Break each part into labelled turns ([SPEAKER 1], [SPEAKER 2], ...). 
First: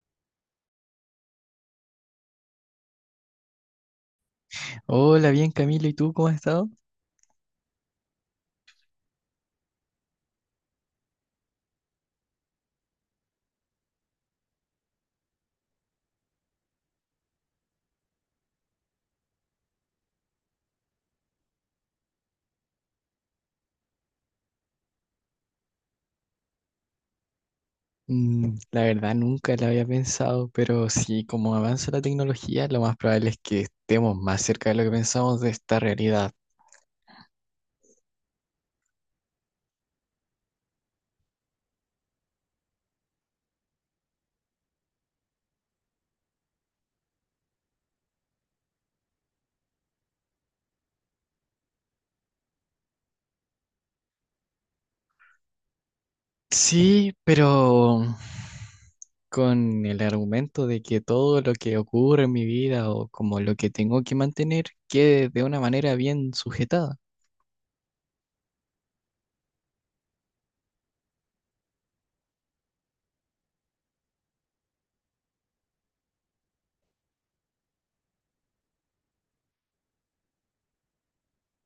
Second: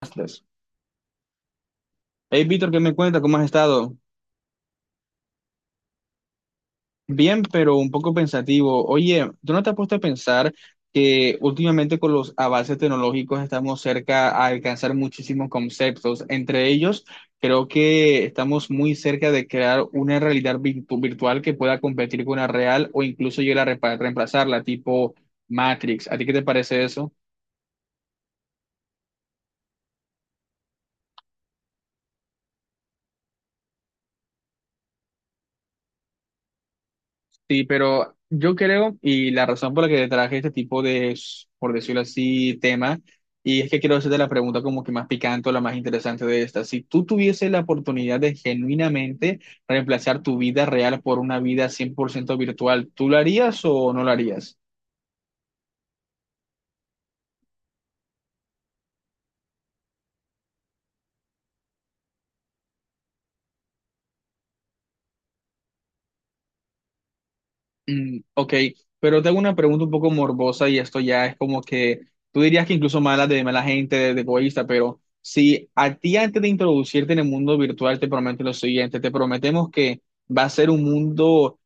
[SPEAKER 1] Astros. Hey, Víctor, ¿qué me cuenta? ¿Cómo has estado?
[SPEAKER 2] Hola, bien Camilo, ¿y tú cómo has estado?
[SPEAKER 1] Bien, pero un poco pensativo. Oye, ¿tú no te has puesto a pensar que últimamente con los avances tecnológicos estamos cerca a alcanzar muchísimos conceptos? Entre ellos, creo que estamos muy cerca de crear una realidad virtual que pueda competir con la real o incluso llegar a reemplazarla, tipo Matrix. ¿A ti qué te parece eso?
[SPEAKER 2] La verdad nunca la había pensado, pero sí, como avanza la tecnología, lo más probable es que estemos más cerca de lo que pensamos de esta realidad.
[SPEAKER 1] Sí, pero yo creo, y la razón por la que traje este tipo de, por decirlo así, tema, y es que quiero hacerte la pregunta como que más picante o la más interesante de esta. Si tú tuvieses la oportunidad de genuinamente reemplazar tu vida real por una vida 100% virtual, ¿tú lo harías o no lo harías?
[SPEAKER 2] Sí, pero con el argumento de que todo lo que ocurre en mi vida o como lo que tengo que mantener quede de una manera bien sujetada.
[SPEAKER 1] Mm, ok. Pero tengo una pregunta un poco morbosa y esto ya es como que tú dirías que incluso mala de mala gente, de egoísta, pero si a ti antes de introducirte en el mundo virtual te prometen lo siguiente, te prometemos que va a ser un mundo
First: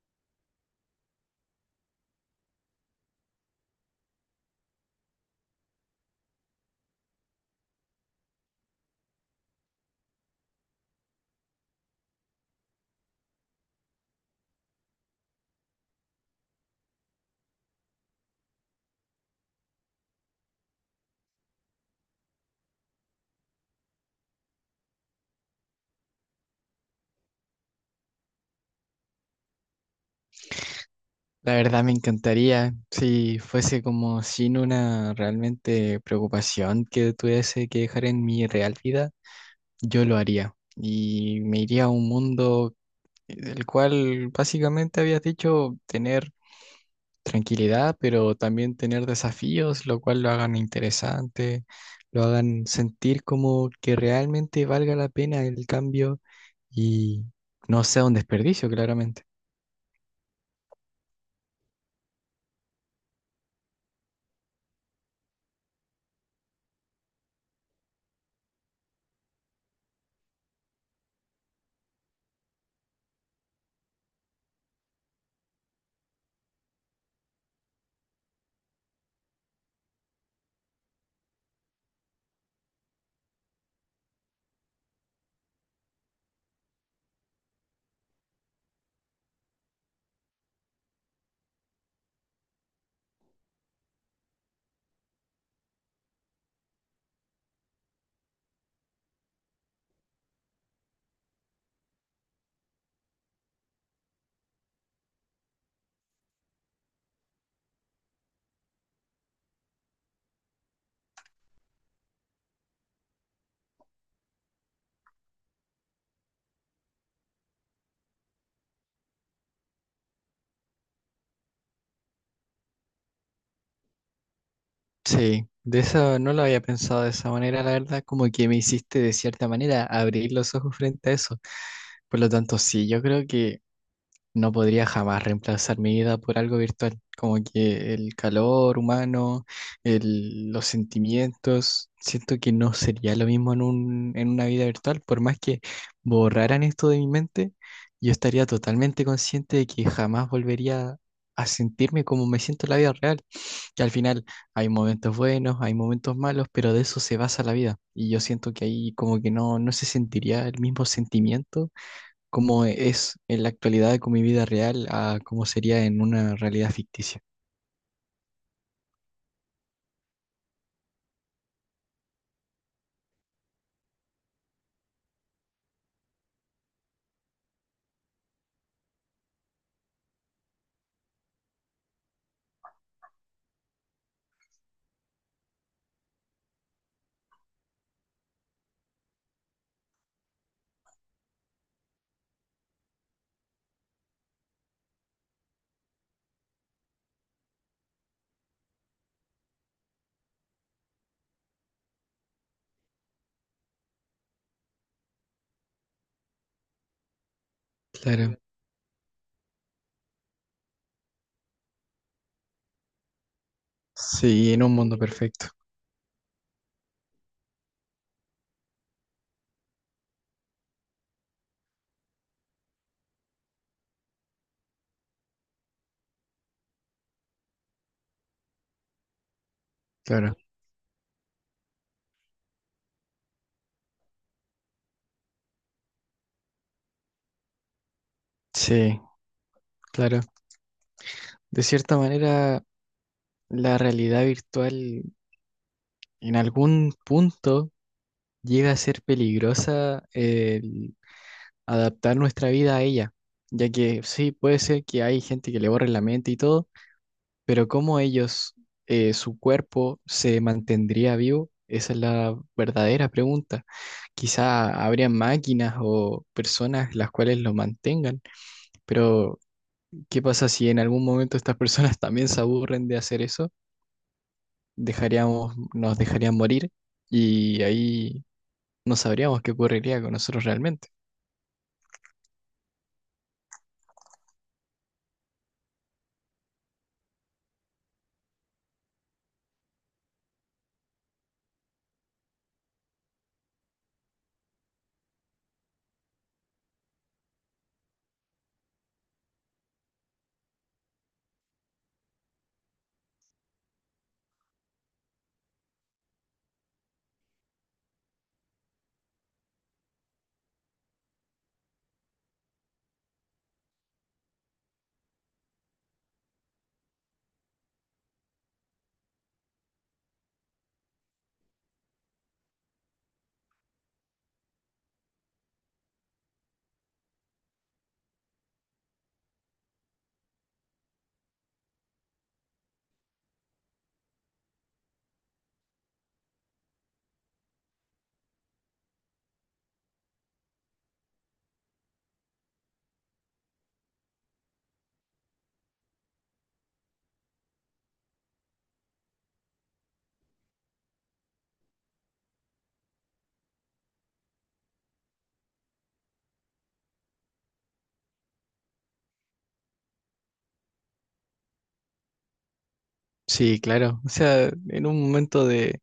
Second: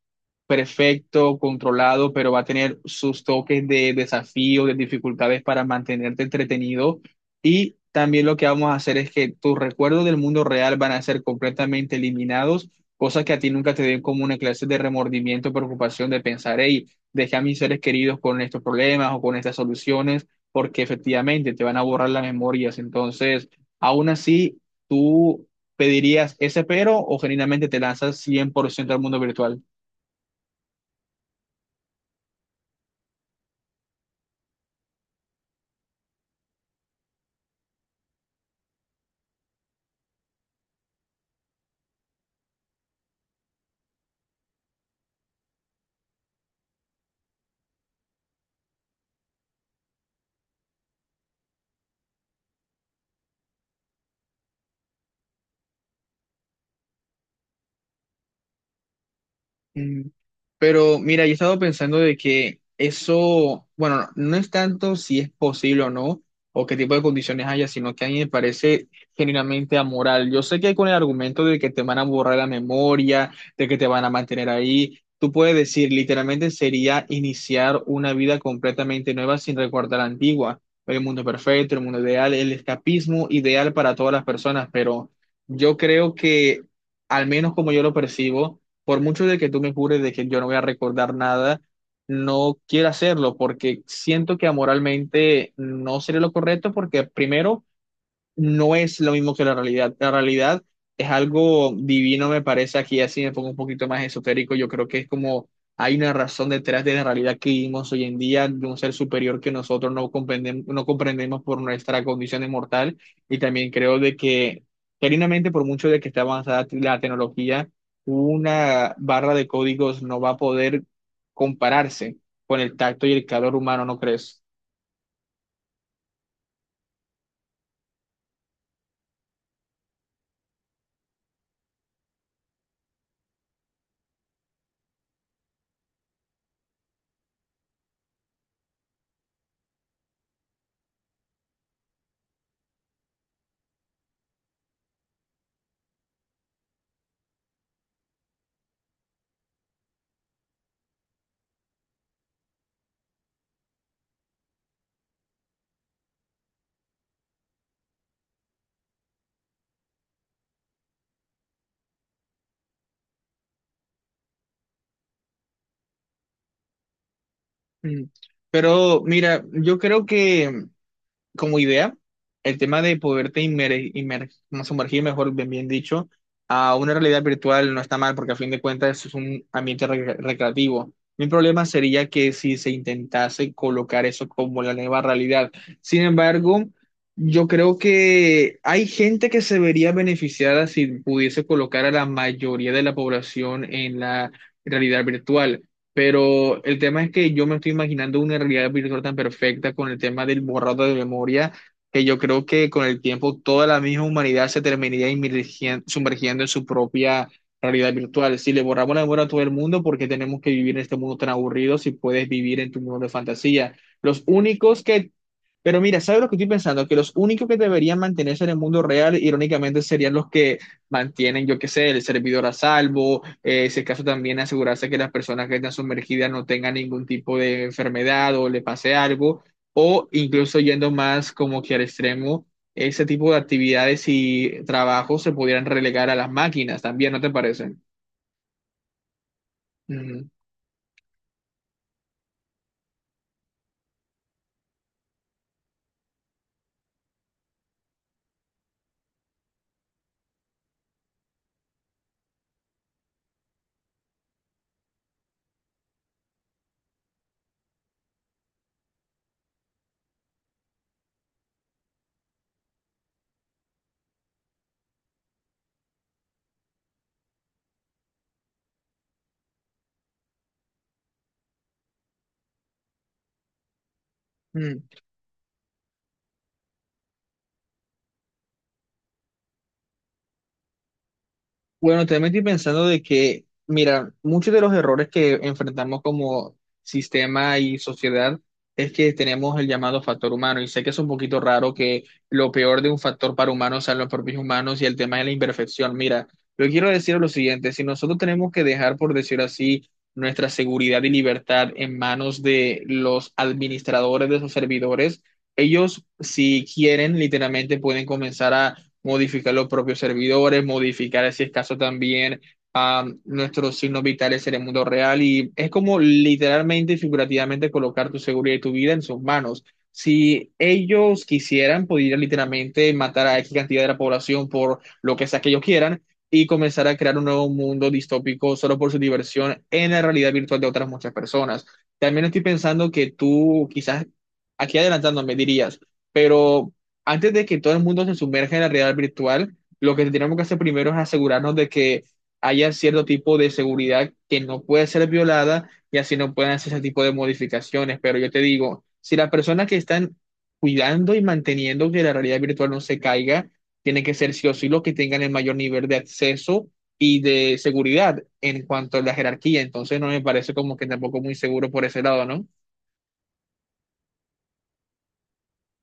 [SPEAKER 1] perfecto, controlado, pero va a tener sus toques de desafío, de dificultades para mantenerte entretenido. Y también lo que vamos a hacer es que tus recuerdos del mundo real van a ser completamente eliminados, cosas que a ti nunca te den como una clase de remordimiento, preocupación de pensar, hey, dejé a mis seres queridos con estos problemas o con estas soluciones, porque efectivamente te van a borrar las memorias. Entonces, aún así, tú... ¿Pedirías ese pero o genuinamente te lanzas 100% al mundo virtual?
[SPEAKER 2] La verdad me encantaría si fuese como sin una realmente preocupación que tuviese que dejar en mi real vida, yo lo haría y me iría a un mundo el cual básicamente habías dicho tener tranquilidad, pero también tener desafíos, lo cual lo hagan interesante, lo hagan sentir como que realmente valga la pena el cambio y no sea un desperdicio, claramente.
[SPEAKER 1] Mm. Pero mira, yo he estado pensando de que eso, bueno, no es tanto si es posible o no, o qué tipo de condiciones haya, sino que a mí me parece genuinamente amoral. Yo sé que con el argumento de que te van a borrar la memoria, de que te van a mantener ahí, tú puedes decir, literalmente sería iniciar una vida completamente nueva sin recordar la antigua, el mundo perfecto, el mundo ideal, el escapismo ideal para todas las personas, pero yo creo que, al menos como yo lo percibo, por mucho de que tú me jures de que yo no voy a recordar nada, no quiero hacerlo porque siento que amoralmente no sería lo correcto porque primero no es lo mismo que la realidad. La realidad es algo divino, me parece. Aquí así me pongo un poquito más esotérico. Yo creo que es como hay una razón detrás de la realidad que vivimos hoy en día, de un ser superior que nosotros no comprendemos, no comprendemos por nuestra condición mortal. Y también creo de que, genuinamente, por mucho de que esté avanzada la tecnología, una barra de códigos no va a poder compararse con el tacto y el calor humano, ¿no crees?
[SPEAKER 2] Sí, de eso no lo había pensado de esa manera, la verdad, como que me hiciste de cierta manera abrir los ojos frente a eso. Por lo tanto, sí, yo creo que no podría jamás reemplazar mi vida por algo virtual, como que el calor humano, los sentimientos, siento que no sería lo mismo en una vida virtual, por más que borraran esto de mi mente, yo estaría totalmente consciente de que jamás volvería a sentirme como me siento en la vida real, que al final hay momentos buenos, hay momentos malos, pero de eso se basa la vida, y yo siento que ahí como que no, no se sentiría el mismo sentimiento cómo es en la actualidad con mi vida real a cómo sería en una realidad ficticia.
[SPEAKER 1] Mm. Pero mira, yo creo que como idea, el tema de poderte como sumergir, bien dicho, a una realidad virtual no está mal porque a fin de cuentas es un ambiente recreativo. Mi problema sería que si se intentase colocar eso como la nueva realidad. Sin embargo, yo creo que hay gente que se vería beneficiada si pudiese colocar a la mayoría de la población en la realidad virtual. Pero el tema es que yo me estoy imaginando una realidad virtual tan perfecta con el tema del borrado de memoria, que yo creo que con el tiempo toda la misma humanidad se terminaría sumergiendo en su propia realidad
[SPEAKER 2] Claro,
[SPEAKER 1] virtual. Si le borramos la memoria a todo el mundo, ¿porque tenemos que vivir en este mundo tan aburrido si puedes vivir en tu mundo de fantasía? Los
[SPEAKER 2] sí, en un
[SPEAKER 1] únicos
[SPEAKER 2] mundo
[SPEAKER 1] que...
[SPEAKER 2] perfecto,
[SPEAKER 1] Pero mira, ¿sabes lo que estoy pensando? Que los únicos que deberían mantenerse en el mundo real, irónicamente, serían los que mantienen, yo qué sé, el servidor a salvo. Si es caso también asegurarse que las personas que están sumergidas no tengan ningún tipo de enfermedad o le pase algo. O
[SPEAKER 2] claro.
[SPEAKER 1] incluso yendo más como que al extremo, ese tipo de actividades y trabajos se pudieran relegar a las máquinas también, ¿no te parece?
[SPEAKER 2] Sí, claro. De cierta manera, la realidad virtual en algún punto llega a ser peligrosa el adaptar nuestra vida a ella, ya que sí, puede ser que hay gente que le borre la mente y todo, pero cómo ellos, su cuerpo se mantendría vivo, esa es la verdadera pregunta. Quizá habrían máquinas o personas las cuales lo mantengan, pero ¿qué pasa si en algún momento estas personas también se aburren de hacer eso?
[SPEAKER 1] Ujú.
[SPEAKER 2] Dejaríamos, nos dejarían morir y ahí no sabríamos qué ocurriría con nosotros realmente.
[SPEAKER 1] Bueno, también estoy pensando de que, mira, muchos de los errores que enfrentamos como sistema y sociedad es que tenemos el llamado factor humano y sé que es un poquito raro que lo peor de un factor para humanos sean los propios humanos y el tema de la imperfección. Mira, yo quiero decir lo siguiente, si nosotros tenemos que dejar, por decir así, nuestra seguridad y libertad en manos de los administradores de esos servidores, ellos si quieren literalmente pueden comenzar a modificar los propios servidores, modificar, si es caso, también a nuestros signos vitales en el mundo real. Y es como literalmente y figurativamente colocar tu seguridad y tu vida en sus manos. Si ellos quisieran, podrían literalmente matar a X cantidad de la población por lo que sea que ellos quieran y comenzar a crear un nuevo mundo distópico solo por su diversión en la realidad virtual de otras muchas personas. También estoy pensando que tú quizás aquí adelantándome dirías, pero antes de que todo el mundo se sumerja en la realidad virtual, lo que tenemos que hacer primero es asegurarnos de que haya cierto tipo de seguridad que no puede ser violada y así no pueden hacer ese tipo de modificaciones. Pero yo te digo, si las personas que están cuidando y manteniendo que la realidad virtual no se caiga, tienen que ser sí o sí los que tengan el mayor nivel de acceso y de seguridad en cuanto a la jerarquía. Entonces no me parece como que tampoco muy seguro por ese lado, ¿no?
[SPEAKER 2] Sí, claro. O sea, en un momento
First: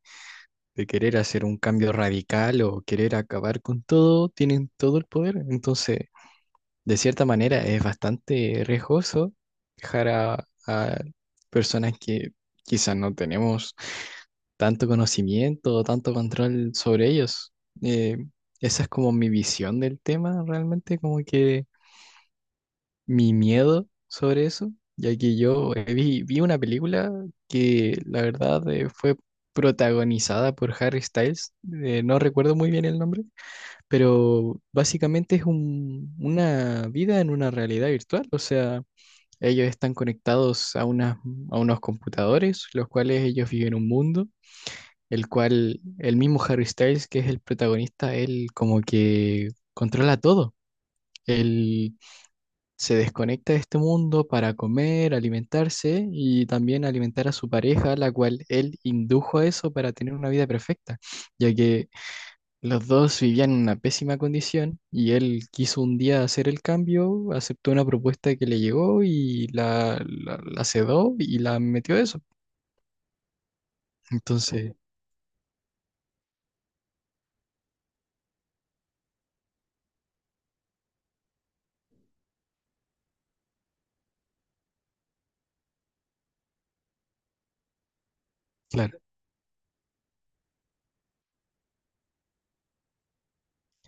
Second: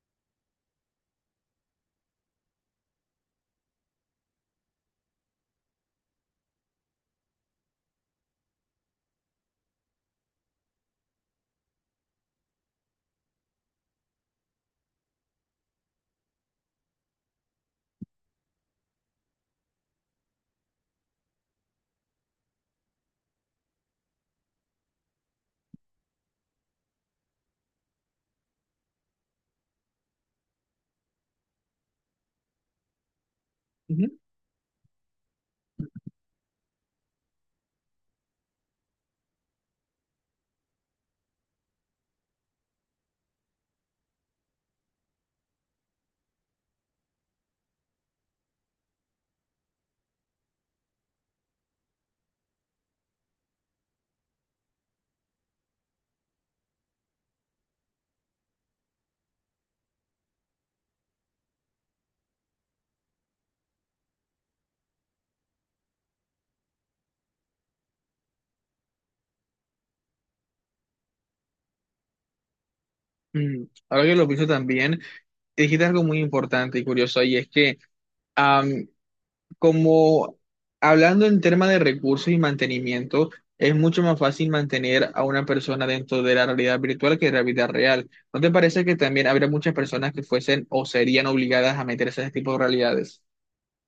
[SPEAKER 2] de querer hacer un cambio radical o querer acabar con todo, tienen todo el poder. Entonces, de cierta manera es bastante riesgoso dejar a personas que quizás no tenemos tanto conocimiento o tanto control sobre ellos. Eh, Esa es como mi visión del tema, realmente, como que mi miedo sobre eso, ya que yo vi una película que la verdad fue protagonizada por Harry Styles, no recuerdo muy bien el nombre,
[SPEAKER 1] Ujú.
[SPEAKER 2] pero básicamente es una vida en una realidad virtual, o sea, ellos están conectados a unos computadores, los cuales ellos viven un mundo, el cual el mismo Harry Styles, que es el protagonista, él como que controla todo. Él se desconecta de este mundo para comer, alimentarse y también alimentar a su pareja, la cual él indujo a eso para tener una vida perfecta, ya que los dos vivían en una pésima condición y él quiso un día hacer el cambio, aceptó una propuesta que le llegó y la sedó y la metió a eso.
[SPEAKER 1] Mm. Ahora que lo pienso
[SPEAKER 2] Entonces,
[SPEAKER 1] también, dijiste algo muy importante y curioso y es que am, como hablando en tema de recursos y mantenimiento, es mucho más fácil mantener a una persona dentro de la realidad virtual que de la vida real. ¿No te parece que
[SPEAKER 2] claro,
[SPEAKER 1] también habría muchas personas que fuesen o serían obligadas a meterse a ese tipo de realidades?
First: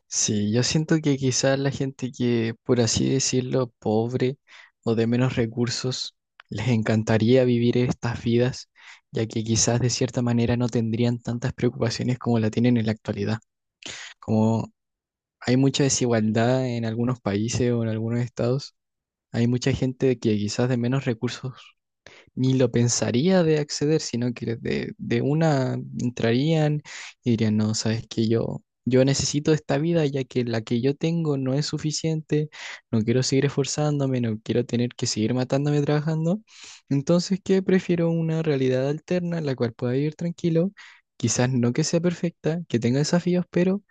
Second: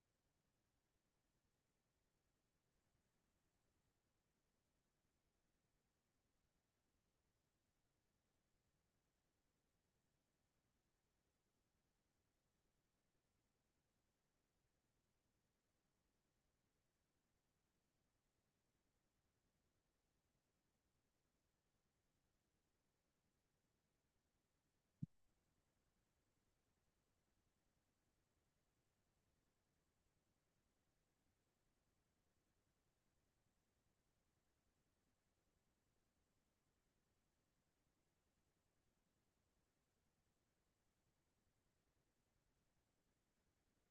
[SPEAKER 2] sí, yo siento que quizás la gente que, por así decirlo, pobre o de menos recursos, les encantaría vivir estas vidas, ya que quizás de cierta manera no tendrían tantas preocupaciones como la tienen en la actualidad. Como hay mucha desigualdad en algunos países o en algunos estados. Hay mucha gente que quizás de menos recursos ni lo pensaría de acceder, sino que de una entrarían y dirían, no, sabes que yo necesito esta vida ya que la que yo tengo no es suficiente, no quiero seguir esforzándome, no quiero tener que seguir matándome trabajando, entonces que prefiero una realidad alterna en la cual pueda vivir tranquilo, quizás no que sea perfecta, que tenga desafíos, pero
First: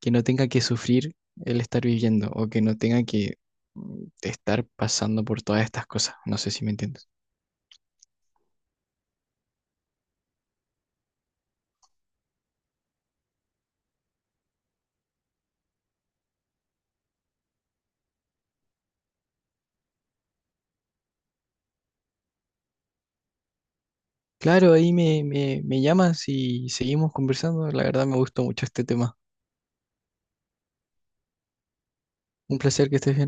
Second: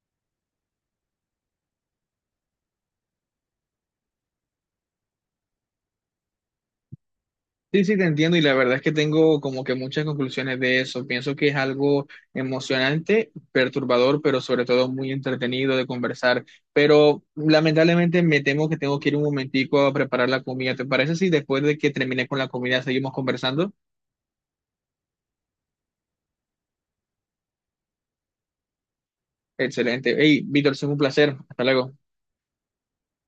[SPEAKER 2] que no tenga que sufrir el estar viviendo o que no tenga que estar pasando por todas estas cosas, no sé si me entiendes.
[SPEAKER 1] Sí, sí, te entiendo y la verdad es que tengo como que muchas conclusiones de eso. Pienso que es algo emocionante, perturbador, pero sobre todo muy entretenido de conversar. Pero lamentablemente me temo que tengo que ir un momentico a preparar la comida. ¿Te parece si después de que termine con la comida seguimos conversando?
[SPEAKER 2] Claro, ahí me llamas y seguimos conversando. La verdad me gustó mucho este tema.
[SPEAKER 1] Excelente. Hey, Víctor, es un placer. Hasta luego.
[SPEAKER 2] Un placer que estés bien.